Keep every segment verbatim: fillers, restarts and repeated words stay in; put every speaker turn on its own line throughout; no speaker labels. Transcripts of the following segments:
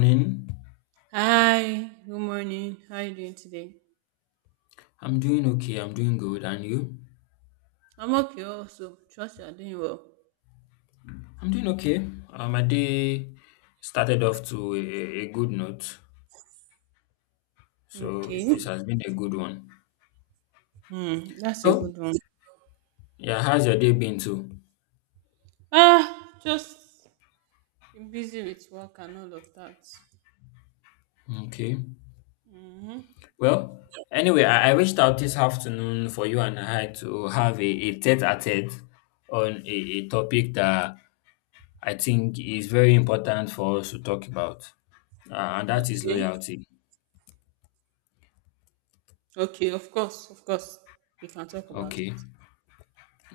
Morning.
Hi, good morning. How are you doing today?
I'm doing okay. I'm doing good. And you?
I'm okay also. Trust you are doing well.
I'm doing okay. Uh, my day started off to a, a good note. So it
Okay.
is, has been a good one.
Hmm, that's a
So,
good one.
yeah, how's your day been too?
Ah, just been busy with work and all of that.
Okay.
Mm-hmm.
Well, anyway, I, I reached out this afternoon for you and I to have a, a tete a tete on a, a topic that I think is very important for us to talk about, uh, and that is
Okay.
loyalty.
Okay, of course, of course. We can talk about
Okay.
it.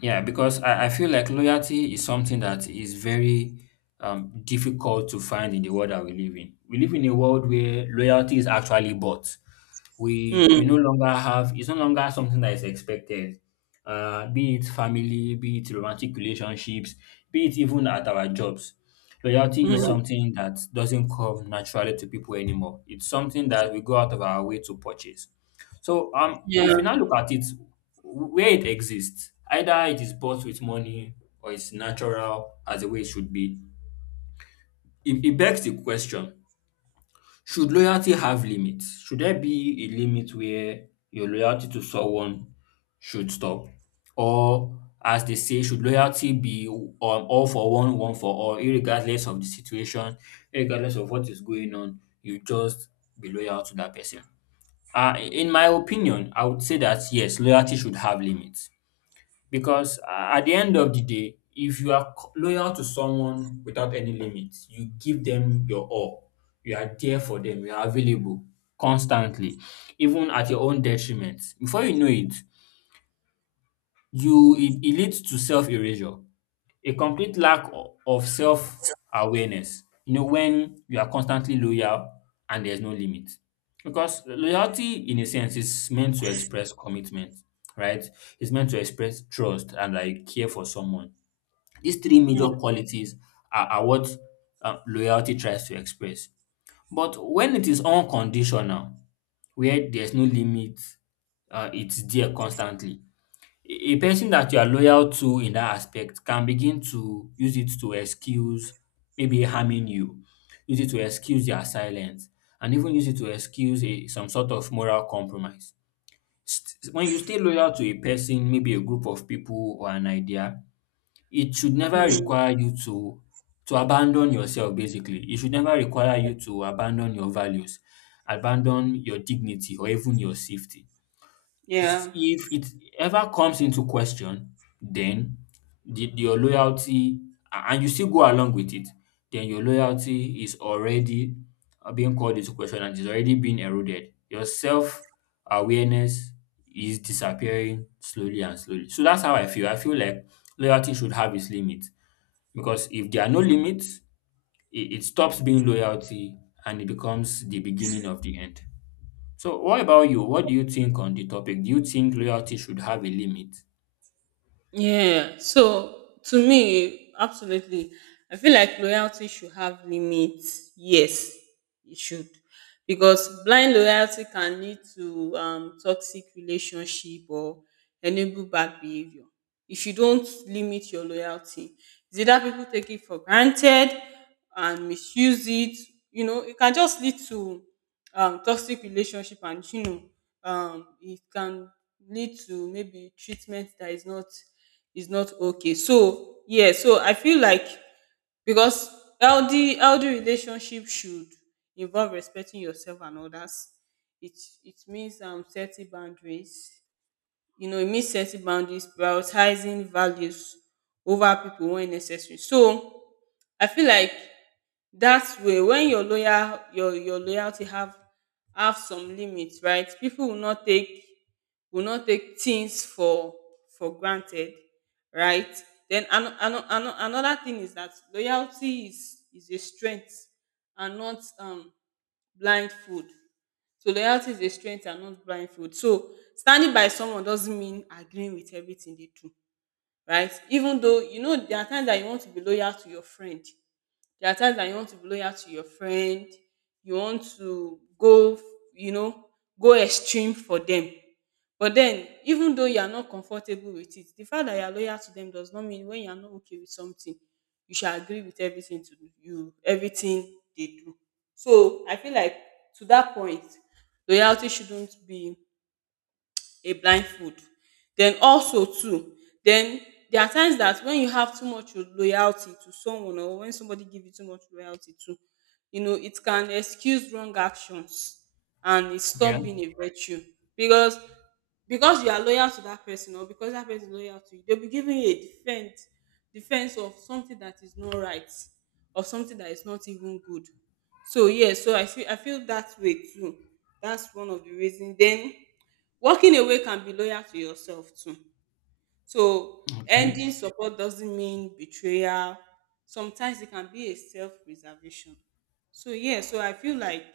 Yeah, because I, I feel like loyalty is something that is very um, difficult to find in the world that we live in. We live in a world where loyalty is actually bought. We we no
Mm,
longer have it's no longer something that is expected. Uh, be it family, be it romantic relationships, be it even at our jobs. Loyalty is
mm,
something that doesn't come naturally to people anymore. It's something that we go out of our way to purchase. So um,
yeah.
if we now look at it, where it exists, either it is bought with money or it's natural as the way it should be. It, it begs the question: should loyalty have limits? Should there be a limit where your loyalty to someone should stop, or as they say, should loyalty be um, all for one, one for all, irregardless of the situation, regardless of what is going on? You just be loyal to that person. Uh, in my opinion, I would say that yes, loyalty should have limits because uh, at the end of the day, if you are co- loyal to someone without any limits, you give them your all. You are there for them. You are available constantly, even at your own detriment. Before you know it, you it, it leads to self erasure. A complete lack o- of self-awareness, you know, when you are constantly loyal and there's no limit. Because loyalty, in a sense, is meant to express commitment, right? It's meant to express trust and like care for someone. These three major
Mm,
qualities are, are what uh, loyalty tries to express. But when it is unconditional, where there's no limit, uh, it's there constantly. A a person that you are loyal to in that aspect can begin to use it to excuse maybe harming you, use it to excuse their silence, and even use it to excuse a some sort of moral compromise. St- When you stay loyal to a person, maybe a group of people or an idea, it should never
mm,
require you to to abandon yourself basically. It should never require you to abandon your values, abandon your dignity or even your safety. s-
yeah.
If it ever comes into question, then the, your loyalty, a- and you still go along with it, then your loyalty is already uh, being called into question and is already being eroded. Your self awareness is disappearing slowly and slowly. So that's how I feel. I feel like loyalty should have its limits because if there are no limits, it, it stops being loyalty and it becomes the beginning of the end. So what about you? What do you think on the topic? Do you think loyalty should have a limit?
Yeah. So to me, absolutely. I feel like loyalty should have limits. Yes, it should. Because blind loyalty can lead to um, toxic relationship or enable bad behavior. If you don't limit your loyalty, it's either people take it for granted and misuse it. You know, it can just lead to um, toxic relationship, and you know um it can lead to maybe treatment that is not is not okay. So yeah, so I feel like, because healthy healthy relationship should involve respecting yourself and others. It it means um setting boundaries. You know it means setting boundaries, prioritizing values over people when necessary. So I feel like that's way when your loyal your your loyalty have have some limits, right? People will not take will not take things for for granted, right? Then ano- ano- ano- another thing is that loyalty is is a strength and not um blindfold. So loyalty is a strength and not blindfold. So standing by someone doesn't mean agreeing with everything they do, right? Even though, you know, there are times that you want to be loyal to your friend, there are times that you want to be loyal to your friend, you want to go, you know, go extreme for them. But then, even though you are not comfortable with it, the fact that you are loyal to them does not mean when you are not okay with something, you should agree with everything to do, you everything they do. So I feel like, to that point, loyalty shouldn't be a blindfold. Then also too, then there are times that when you have too much loyalty to someone or when somebody give you too much loyalty to, you know, it can excuse wrong actions and it
Yeah.
stop being a virtue, because because you are loyal to that person or because that person is loyal to you, they'll be giving you a defense defense of something that is not right or something that is not even good. So yeah, so I feel I feel that way too. That's one of the reasons. Then walking away can be loyal to yourself too. So
Okay.
ending support doesn't mean betrayal. Sometimes it can be a self-preservation. So yeah, so I feel like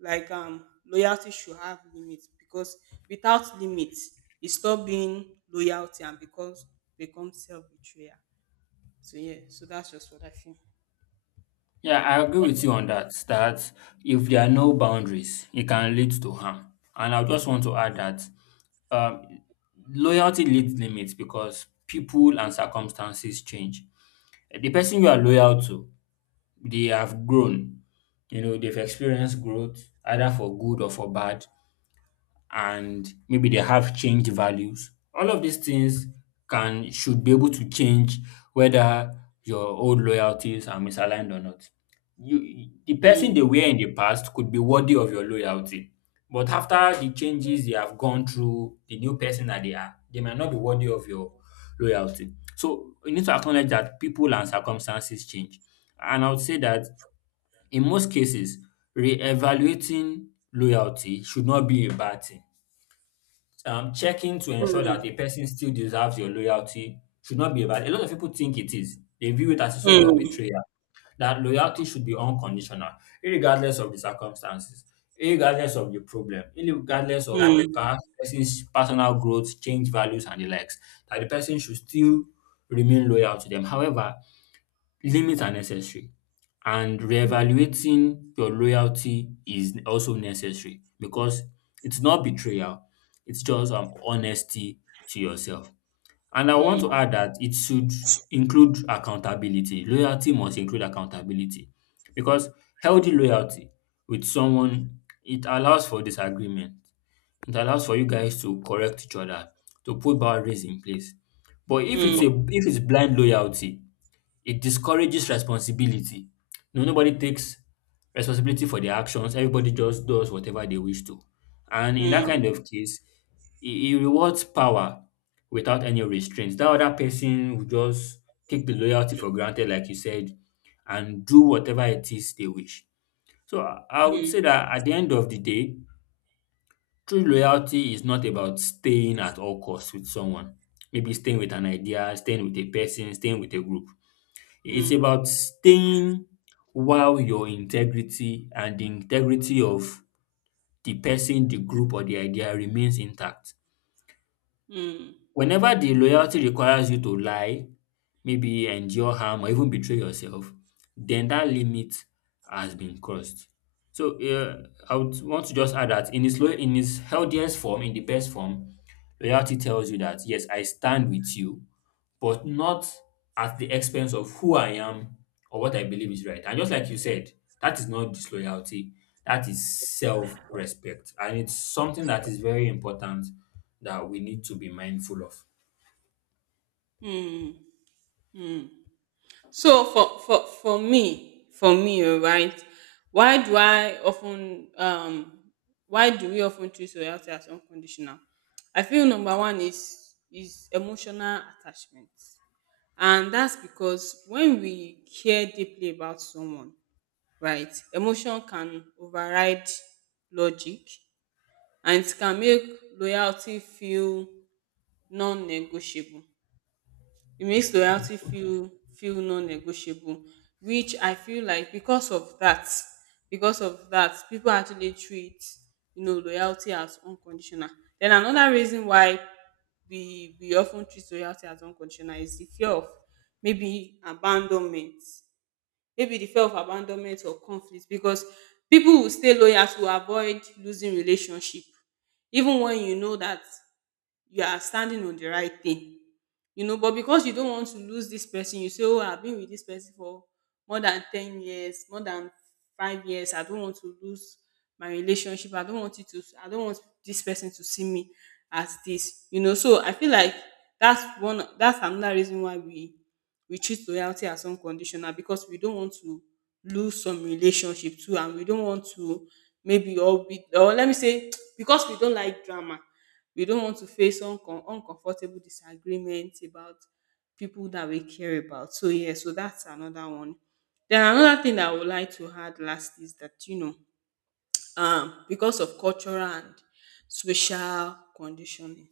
like um loyalty should have limits, because without limits, it stop being loyalty and because become self-betrayal. So yeah, so that's just what I feel.
Yeah, I agree with you on that. That if there are no boundaries, it can lead to harm. And I just want to add that um, loyalty needs limits because people and circumstances change. The person you are loyal to, they have grown. You know, they've experienced growth, either for good or for bad, and maybe they have changed values. All of these things can should be able to change whether your old loyalties are misaligned or not. You the person
Mm,
they were in the past could be worthy of your loyalty. But after the changes they have gone through, the new person that they are, they might not be worthy of your loyalty. So you need to acknowledge that people and circumstances change. And I would say that in most cases, reevaluating loyalty should not be a bad thing. Um, checking to ensure that
mm,
a person still deserves your loyalty should not be about. A lot of people think it is. They view it as a sort of
mm,
betrayal. That loyalty should be unconditional, regardless of the circumstances, regardless of the problem, regardless of
mm,
perhaps person's personal growth, change values, and the likes. That the person should still remain loyal to them. However, limits are necessary and reevaluating your loyalty is also necessary because it's not betrayal, it's just um honesty to yourself. And I
mm,
want to add that it should include accountability. Loyalty must include accountability because healthy loyalty with someone it allows for disagreement. It allows for you guys to correct each other, to put boundaries in place. But if it's a
mm,
if it's blind loyalty, it discourages responsibility. No, nobody takes responsibility for their actions. Everybody just does whatever they wish to. And in that kind
mm,
of case, it, it rewards power without any restraints. That other person will just take the loyalty for granted, like you said, and do whatever it is they wish. So I I would say
mm,
that at the end of the day, true loyalty is not about staying at all costs with someone. Maybe staying with an idea, staying with a person, staying with a group. It's about staying while your integrity and the integrity of the person, the group or the idea remains intact.
mm, mm,
Whenever the loyalty requires you to lie, maybe endure harm or even betray yourself, then that limit has been crossed. So uh, I would want to just add that in its, lo- in its healthiest form, in the best form, loyalty tells you that, yes, I stand with you but not at the expense of who I am or what I believe is right. And just like you said, that is not disloyalty, that is self respect. And it's something that is very important that we need to be mindful of.
mm, mm. So for for for me for me alright, why do I of ten um why do we of ten treat loyalty as unconditional? I feel number one is is emotional attachment, and that's because when we care deeply about someone, right, emotion can override logic, and it can make loyalty feel non-negotiable. It makes loyalty feel feel non-negotiable, which I feel like, because of that, because of that, people actually treat, you know, loyalty as unconditional. Then another reason why we we often treat loyalty as unconditional is the fear of maybe abandonment, maybe the fear of abandonment or conflict, because people will stay loyal to avoid losing relationship even when you know that you are standing on the right thing you know but because you don't want to lose this person, you say, oh, I've been with this person for more than ten years, more than five years. I don't want to lose my relationship. I don't want it to i don't want this person to see me as this you know So I feel like that's one that's another reason why we we treat loyalty as unconditional, because we don't want to lose some relationship too, and we don't want to maybe or we or let me say, because we don't like drama. We don't want to face uncom- uncomfortable disagreements about people that we care about. So yeah, so that's another one. Then another thing that I would like to add last is that, you know, um, because of cultural and social conditioning.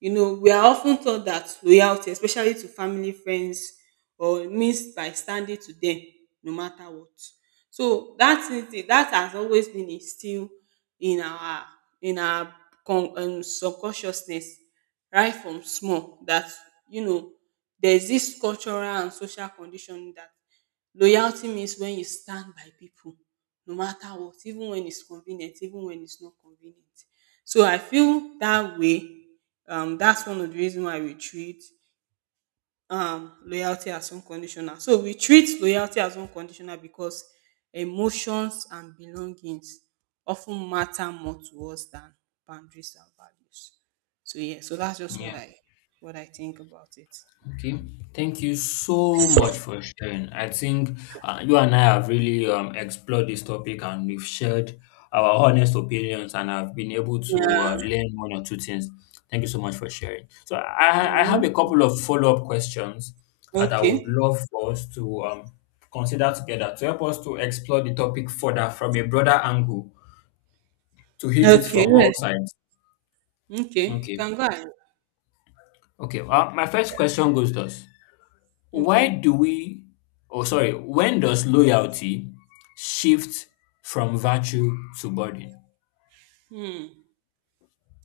You know, we are often taught that loyalty, especially to family, friends, or means by standing to them no matter what. So that is the, that has always been instilled in our in our con- um, subconsciousness right from small, that, you know, there's this cultural and social conditioning that loyalty means when you stand by people no matter what, even when it's convenient, even when it's not convenient. So I feel that way. Um, that's one of the reasons why we treat um, loyalty as unconditional. So we treat loyalty as unconditional because emotions and belongings often matter more to us than boundaries and values. So yeah, so that's just what
Yeah.
I what I think about it.
Okay, thank you so much for sharing. I think uh, you and I have really um, explored this topic and we've shared our honest opinions and I've been able to
Yeah.
uh, learn one or two things. Thank you so much for sharing. So I, I
Yeah.
have a couple of follow-up questions that I would
Okay.
love for us to um, consider together to help us to explore the topic further from a broader angle to hit it
Okay.
from all
Yes.
sides.
Okay. You
Okay.
Can go ahead.
Okay. Well, my first question goes thus. Why
Okay.
do we, oh, sorry, when does loyalty shift from virtue to burden?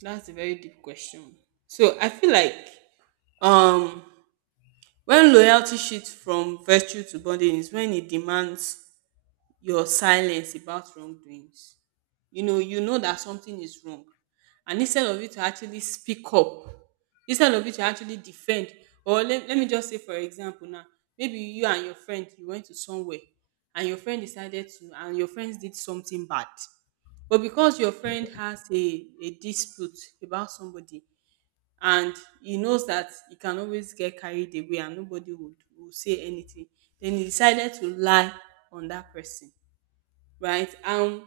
That's a very deep question. So I feel like um when loyalty shifts from virtue to bonding is when it demands your silence about wrongdoings. You know, you know that something is wrong. And instead of you to actually speak up, instead of you to actually defend, or let, let me just say, for example, now, maybe you and your friend, you went to somewhere, and your friend decided to, and your friends did something bad. But because your friend has a, a dispute about somebody, and he knows that he can always get carried away and nobody would, would say anything. Then he decided to lie on that person, right? And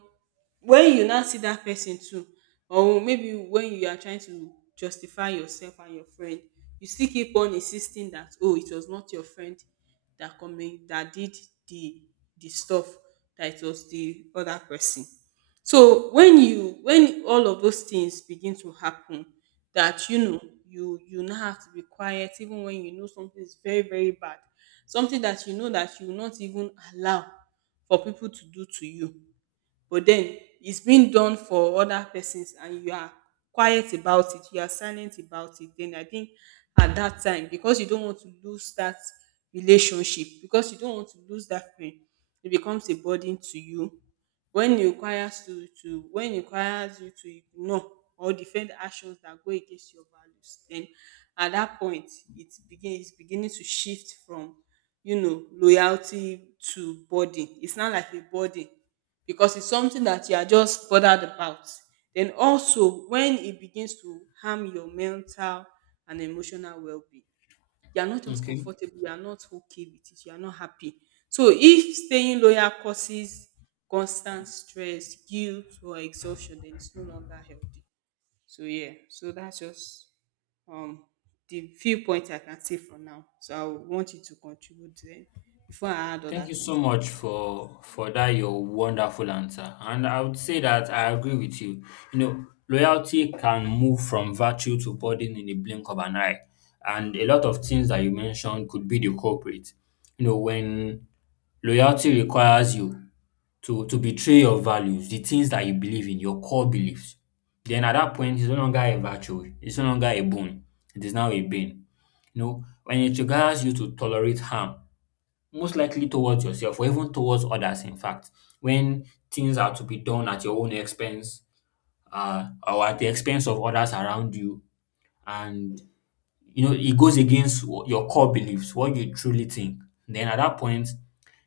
when you now see that person too, or maybe when you are trying to justify yourself and your friend, you still keep on insisting that, oh, it was not your friend that coming that did the the stuff, that it was the other person. So when you, when all of those things begin to happen, that you know you you now have to be quiet even when you know something is very very bad, something that you know that you will not even allow for people to do to you, but then it's being done for other persons, and you are quiet about it, you are silent about it. Then I think, at that time, because you don't want to lose that relationship, because you don't want to lose that friend, it becomes a burden to you. When it requires to to when it requires you to ignore or defend actions that go against your values, then at that point, it begin it's beginning to shift from, you know loyalty to burden. It's not like a burden because it's something that you are just bothered about. Then also, when it begins to harm your mental and emotional well-being, you are not just
Okay.
comfortable, you are not okay with it, you are not happy. So if staying loyal causes constant stress, guilt, or exhaustion, then it's no longer healthy. So yeah, so that's just um the viewpoint I can say for now. So I would want you to contribute then before I add
Thank
other
you so
things.
much for for that your wonderful answer. And I would say that I agree with you. You know, loyalty can move from virtue to burden in the blink of an eye. And a lot of things that you mentioned could be the culprit. You know, when loyalty requires you to to betray your values, the things that you believe in, your core beliefs, then at that point, it's no longer a virtue. It's no longer a bone. It is now a bane. You know, when it requires you to tolerate harm, most likely towards yourself or even towards others, in fact, when things are to be done at your own expense uh, or at the expense of others around you, and you know, it goes against wh- your core beliefs, what you truly think. Then at that point,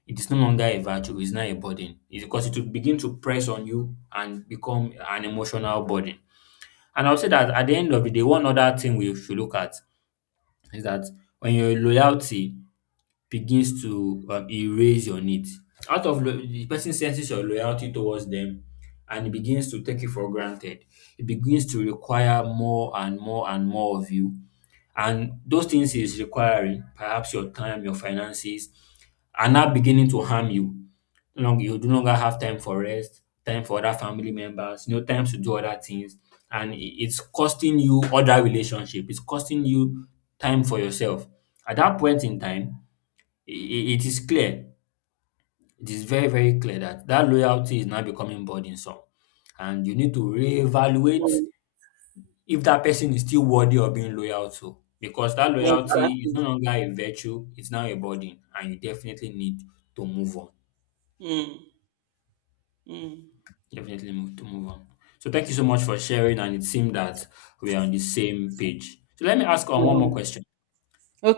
it is no longer a virtue, it's not a burden. It's because it will begin to press on you and become an emotional burden. And I'll say that at the end of the day, one other thing we should look at is that when your loyalty begins to um, erase your needs, out of lo- the person senses your loyalty towards them and it begins to take it for granted. It begins to require more and more and more of you and those things is requiring perhaps your time, your finances are now beginning to harm you. No long- you do no longer have time for rest, time for other family members, you know, time to do other things. And i- it's costing you other relationship. It's costing you time for yourself. At that point in time, i- i- it is clear, it is very, very clear that that loyalty is now becoming burdensome. And you need to reevaluate
Mm,
if that person is still worthy of being loyal to, because that loyalty is
exactly.
no longer a virtue, it's now a burden, and you definitely need to move on.
Mm. Mm.
Definitely move To move on. So thank you so much for sharing, and it seemed that we are on the same page, so let me ask on one more
Mm.
question.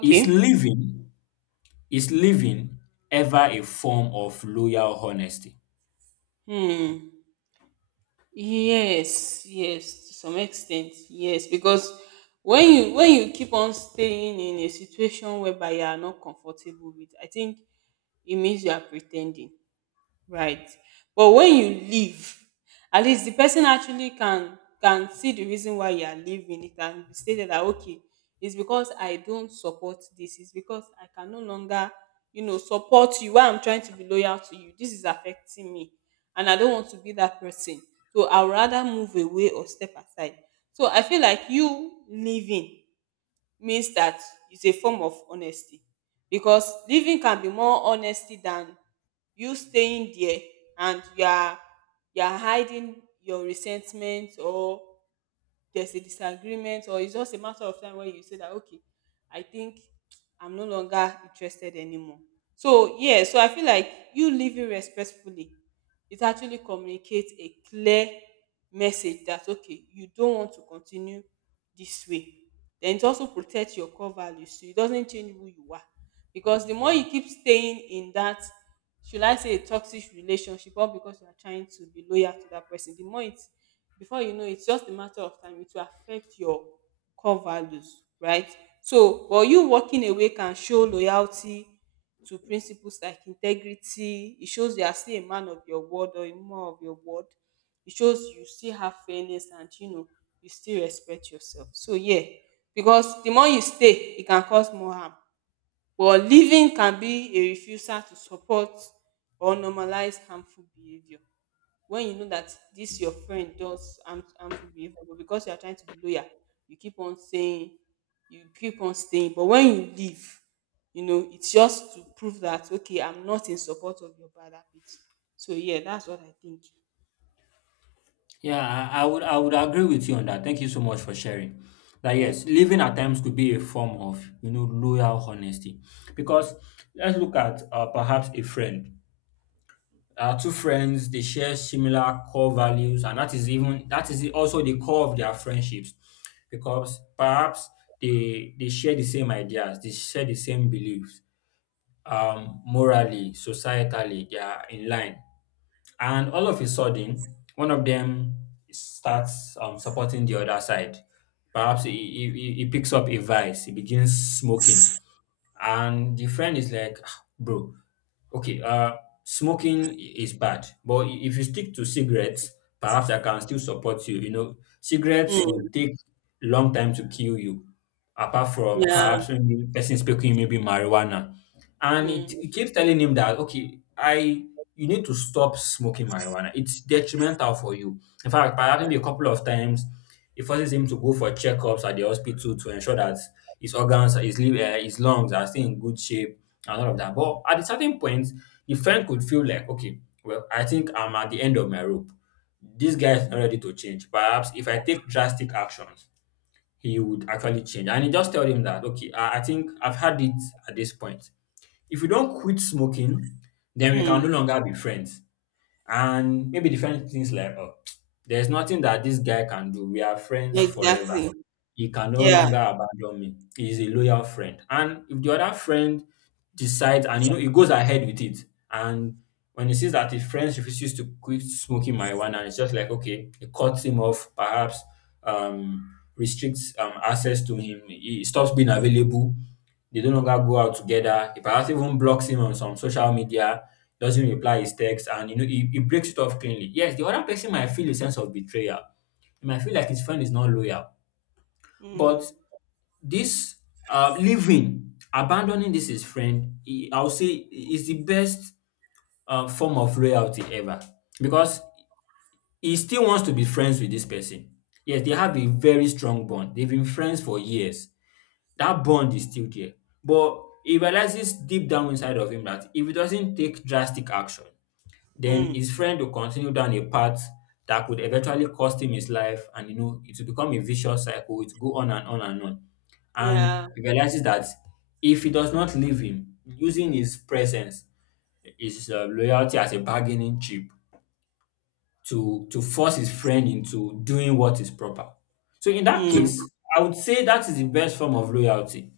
is living is living ever a form of loyal honesty?
Hmm. Yes, yes, to some extent, yes, because when you when you keep on staying in a situation whereby you are not comfortable with, I think it means you are pretending. Right, but when you leave, at least the person actually can can see the reason why you are leaving. It can be stated that, okay, it's because I don't support this, it's because I can no longer, you know support you. Why I'm trying to be loyal to you, this is affecting me, and I don't want to be that person. So I'd rather move away or step aside. So I feel like you leaving means that it's a form of honesty, because leaving can be more honesty than you staying there and you are you are hiding your resentment, or there's a disagreement, or it's just a matter of time where you say that, okay, I think I'm no longer interested anymore. So yeah, so I feel like you living respectfully, it actually communicates a clear message that, okay, you don't want to continue this way. Then it also protects your core values, so it doesn't change who you are. Because the more you keep staying in that, should I say, a toxic relationship, or because you are trying to be loyal to that person, the more it, before you know, it's just a matter of time, it will affect your core values, right? So but you walking away can show loyalty to principles like integrity. It shows you are still a man of your word or a woman of your word. It shows you still have fairness and, you know you still respect yourself, so yeah. Because the more you stay, it can cause more harm. But leaving can be a refusal to support or normalize harmful behaviour. When you know that this your friend does harm- harmful behavior, but because you are trying to be loyal, you keep on saying, you keep on staying. But when you leave, you know it's just to prove that, okay, I'm not in support of your bad habits. So yeah, that's what I think.
Yeah, I, I would I would agree with you on that. Thank you so much for sharing. That
Yeah.
yes, living at times could be a form of you know loyal honesty, because let's look at uh, perhaps a friend. Our two friends they share similar core values, and that is even that is also the core of their friendships, because perhaps they they share the same ideas, they share the same beliefs, um, morally, societally, they are in line and all of a sudden, one of them starts um, supporting the other side. Perhaps he, he, he he picks up a vice, he begins smoking. And the friend is like, "Ah, bro, okay, uh, smoking i- is bad, but i- if you stick to cigarettes, perhaps I can still support you. You know, cigarettes
Mm,
will take long time to kill you, apart from
yeah.
perhaps maybe person smoking maybe marijuana and it,
Mm.
it keeps telling him that okay I you need to stop smoking marijuana, it's detrimental for you. In fact, by having me a couple of times, it forces him to go for checkups at the hospital to ensure that his organs, his liver, uh, his lungs are still in good shape and all of that. But at a certain point the friend could feel like, okay, well, I think I'm at the end of my rope, this guy is not ready to change. Perhaps if I take drastic actions, he would actually change. And he just told him that okay i, I think I've had it. At this point, if we don't quit smoking, then we can
Mm,
no longer be friends. And maybe different things like, oh, there's nothing that this guy can do. We are friends forever.
exactly.
He can no
Yeah.
longer abandon me. He is a loyal friend. And if the other friend decides and you know he goes ahead with it, and when he sees that his friend refuses to quit smoking marijuana, and it's just like, okay, it cuts him off, perhaps um restricts um access to him, he stops being available, they no longer go out together. He perhaps even blocks him on some social media, doesn't reply his text, and you know he, he breaks it off cleanly. Yes, the other person might feel a sense of betrayal. He might feel like his friend is not loyal. But
Mm.
this uh, leaving, abandoning this his friend, he, I'll say is the best uh, form of loyalty ever because he still wants to be friends with this person. Yes, they have a very strong bond. They've been friends for years. That bond is still there. But he realizes deep down inside of him that if he doesn't take drastic action, then his
Mm,
friend will continue down a path that could eventually cost him his life, and you know it will become a vicious cycle. It will go on and on and on. And
yeah.
he realizes that if he does not leave him, using his presence, his uh, loyalty as a bargaining chip, to to force his friend into doing what is proper. So in that
Mm.
case, I would say that is the best form of loyalty.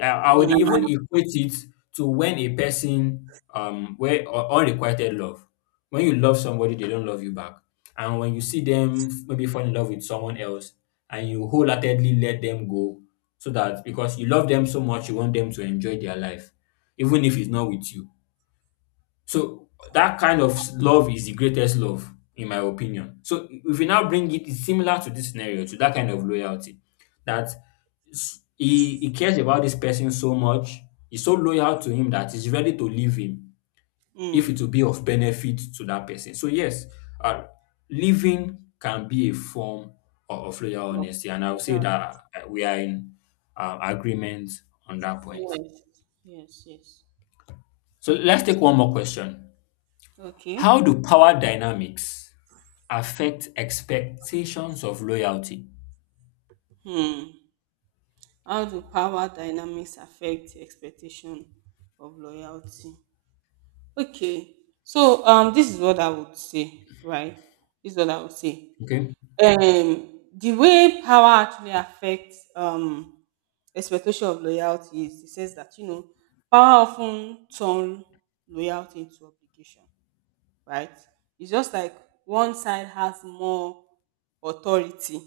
I, I would even
Mm,
equate it to when a person um where u- unrequited love. When you love somebody, they don't love you back. And when you see them f- maybe fall in love with someone else and you wholeheartedly let them go so that because you love them so much you want them to enjoy their life, even if it's not with you. So that kind of love is the greatest love, in my opinion. So if we now bring it, it's similar to this scenario, to that kind of loyalty, that s- he, he cares about this person so much, he's so loyal to him that he's ready to leave him if
mm.
it will be of benefit to that person. So yes, uh, living can be a form of, of loyal
Yeah.
honesty, and I would say that uh, we are in uh, agreement on that point.
Yes, yes. Yes, yes.
So let's
Yes.
take one more question.
Okay.
How do power dynamics affect expectations of loyalty.
Hmm. How do power dynamics affect expectation of loyalty? Okay, so um, this is what I would say, right? This is what I would say.
Okay.
Um, the way power actually affects um expectation of loyalty is, it says that, you know power often turn loyalty into obligation, right? It's just like one side has more authority,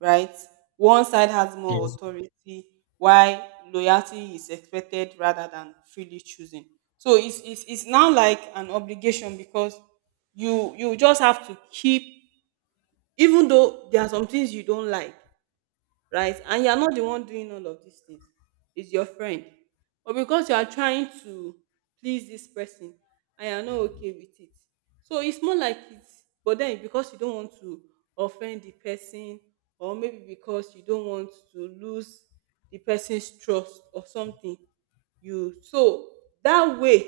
right? One side has more
Yes.
authority, while loyalty is expected rather than freely choosing. So it's, it's, it's now like an obligation, because you you just have to keep, even though there are some things you don't like, right? And you are not the one doing all of these things, it's your friend. But because you are trying to please this person and you are not okay with it, so it's more like it's, but then because you don't want to offend the person, or maybe because you don't want to lose the person's trust or something, you so that way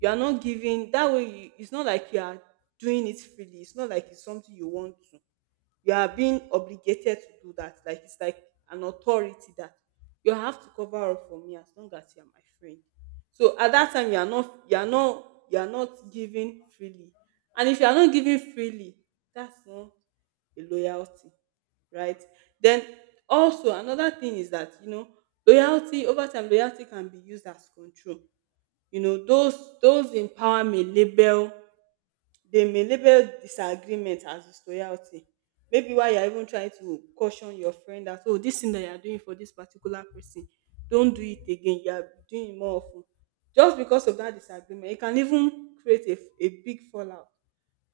you are not giving, that way you, it's not like you are doing it freely, it's not like it's something you want to, you are being obligated to do that. Like it's like an authority that you have to cover up for me as long as you are my friend. So at that time you are not you are not you are not giving freely. And if you are not giving freely, that's not a loyalty, right? Then also another thing is that, you know loyalty over time, loyalty can be used as control. You know, those those in power may label they may label disagreement as disloyalty. Maybe why you're even trying to caution your friend that, oh, this thing that you're doing for this particular person, don't do it again. You're doing it more often. Just because of that disagreement, it can even create a a big fallout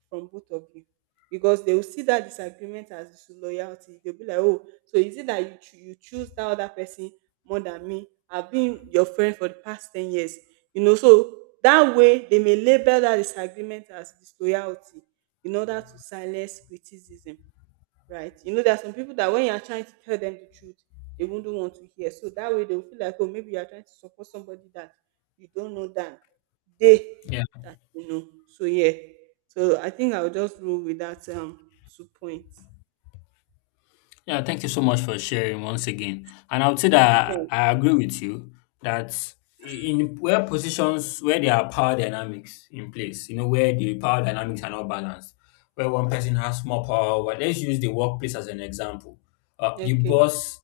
from both of you, because they will see that disagreement as disloyalty. They'll be like, oh, so is it that you, choo- you choose that other person more than me? I've been your friend for the past ten years. You know, so that way they may label that disagreement as disloyalty in order to silence criticism, right? You know, there are some people that when you are trying to tell them the truth, they wouldn't want to hear. So that way they'll feel like, oh, maybe you are trying to support somebody that you don't know that they,
Yeah.
you know. So yeah. So I think I'll just roll with that um two points.
Yeah. Thank you so much for sharing once again. And I would say
Yeah.
that I agree with you that in where positions where there are power dynamics in place, you know, where the power dynamics are not balanced, where one person has more power, well, let's use the workplace as an example. Uh, the
Okay.
boss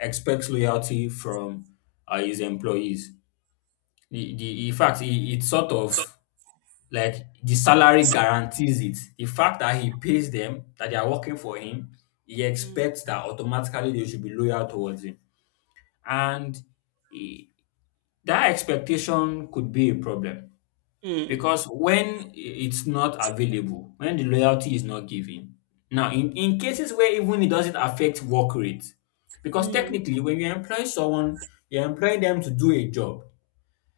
expects loyalty from uh, his employees. The, the, in fact, it, it sort of like the salary guarantees it. The fact that he pays them, that they are working for him, he
Mm.
expects that automatically they should be loyal towards him. And eh, that expectation could be a problem
Mm.
because when i- it's not available, when the loyalty is not given, now in, in cases where even it doesn't affect work rate, because
Mm.
technically when you employ someone, you're employing them to do a job.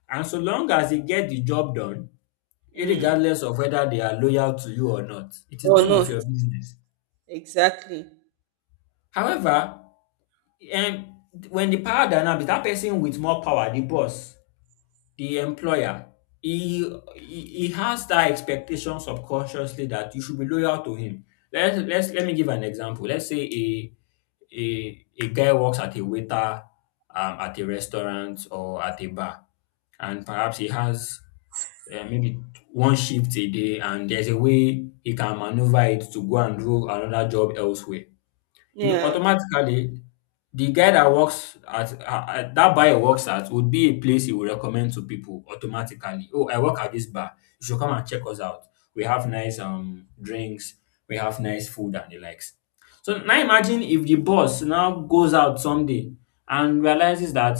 And so long as they get the job done,
Mm.
irregardless of whether they are loyal to you or not, it is
Or
none of
not.
your business.
Exactly.
However, um, when the power dynamic, that person with more power, the boss, the employer, he he he has that expectation subconsciously that you should be loyal to him. Let's let's let me give an example. Let's say a a a guy works at a waiter um, at a restaurant or at a bar, and perhaps he has uh, maybe one shift a day, and there's a way he can maneuver it to go and do another job elsewhere. You know,
Yeah.
automatically, the guy that works at, at, at- that buyer works at would be a place he would recommend to people automatically. Oh, I work at this bar. You should come and check us out. We have nice um drinks. We have nice food and the likes. So now imagine if the boss now goes out someday and realizes that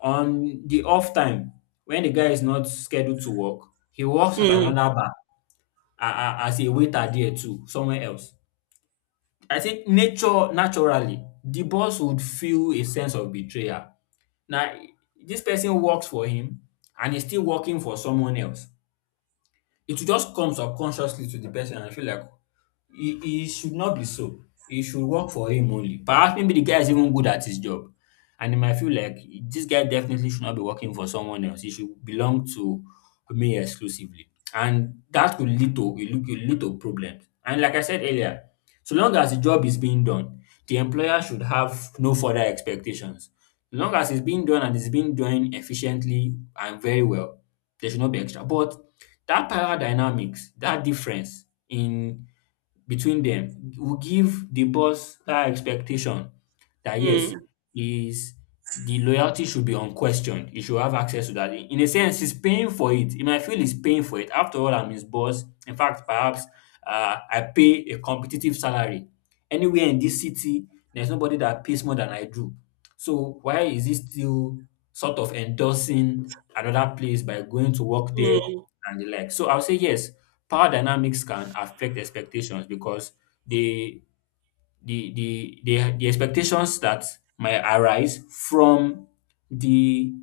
on the off time when the guy is not scheduled to work, he works at
Mm.
another bar a- a- as a waiter there too, somewhere else. I think nature naturally the boss would feel a sense of betrayal. Now, this person works for him and he's still working for someone else. It will just come subconsciously to the person and feel like e e should not be so. He should work for him only. Perhaps maybe the guy is even good at his job and he might feel like this guy definitely should not be working for someone else. He should belong to me exclusively, and that could lead to, it could lead to problems. And like I said earlier, so long as the job is being done, the employer should have no further expectations. So long as it's being done and it's being done efficiently and very well, there should not be extra. But that power dynamics, that difference in between them will give the boss that expectation that yes,
Mm.
is the loyalty should be unquestioned. He should have access to that. In a sense, he's paying for it. He might feel he's paying for it. After all, I'm his boss. In fact, perhaps uh, I pay a competitive salary. Anywhere in this city, there's nobody that pays more than I do. So why is he still sort of endorsing another place by going to work there
Mm.
and the like? So I'll say yes, power dynamics can affect expectations because they the the the the expectations that might arise from the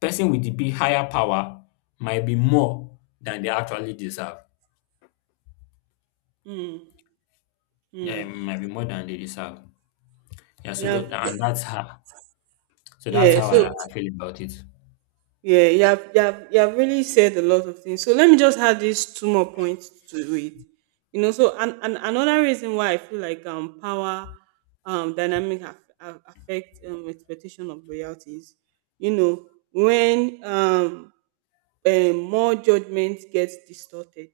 person with the big higher power might be more than they actually deserve.
Mm,
Yeah, it
mm.
might be more than they deserve. Yeah,
You
so
have,
that, and that's how so that's
yeah,
how I,
so
I feel about it.
yeah, you have, you have you have really said a lot of things. So let me just add these two more points to it. You know, so and, and another reason why I feel like um power um dynamic aff- aff- affect um expectation of loyalties. You know, when um um, more judgment gets distorted,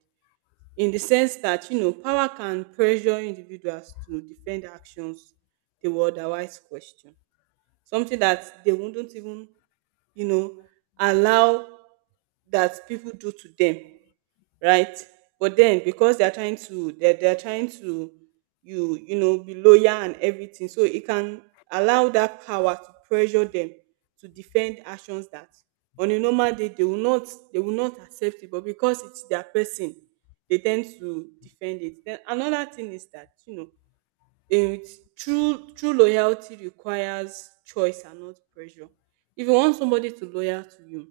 in the sense that, you know power can pressure individuals to defend actions they would otherwise question, something that they wouldn't even, you know allow that people do to them, right? But then because they are trying to, they're, they're trying to, you you know be loyal and everything, so it can allow that power to pressure them to defend actions that, on a normal day, they will not they will not accept it. But because it's their person, they tend to defend it. Then another thing is that, you know it true true loyalty requires choice and not pressure. If you want somebody to loyal to you,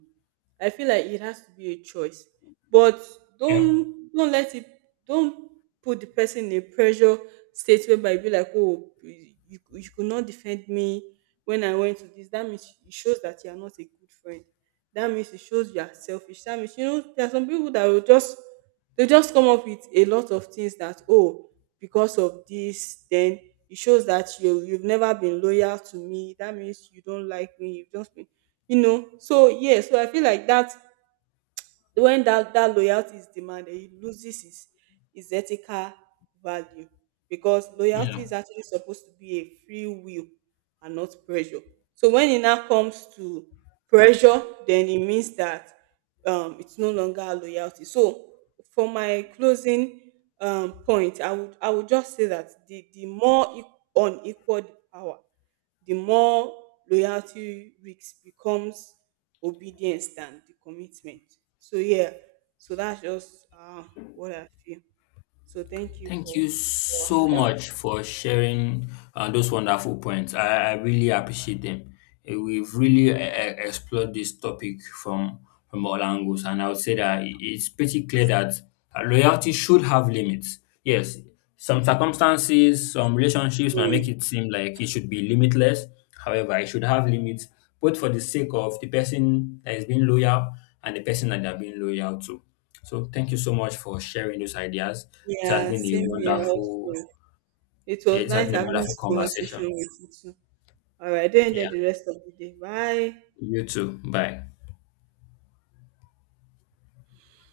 I feel like it has to be a choice. But
Yeah.
don't don't let it don't put the person in a pressure state whereby you be like, oh, you you could not defend me when I went to this. That means it shows that you are not a good friend. That means it shows you are selfish. That means, you know there are some people that will just, they just come up with a lot of things that, oh, because of this, then it shows that you you've never been loyal to me, that means you don't like me, you've just been, you know so yeah, so I feel like that when that that loyalty is demanded, it loses its its ethical value, because loyalty is
Yeah.
actually supposed to be a free will and not pressure. So when it now comes to pressure, then it means that um it's no longer loyalty. So for my closing um point, i would i would just say that the the more e- unequal the power, the more loyalty weeks becomes obedience than the commitment. So yeah, so that's just uh, what I feel. So thank you
Thank
for
you so
that.
much for sharing uh, those wonderful points. I, I really appreciate them. Eh, we've really uh, explored this topic from from all angles, and I would say that i- it's pretty clear that uh, loyalty should have limits. Yes, some circumstances, some relationships might make
Mm.
it seem like it should be limitless. However, it should have limits, both for the sake of the person that is being loyal and the person that they are being loyal to. So thank you so much for sharing those ideas. It has
Yeah,
been a
same here
wonderful,
also. It was
it has
nice
been a
having
wonderful
this
conversation.
conversation with you too. All right, do enjoy
Yeah.
the rest of the day. Bye.
You too. Bye.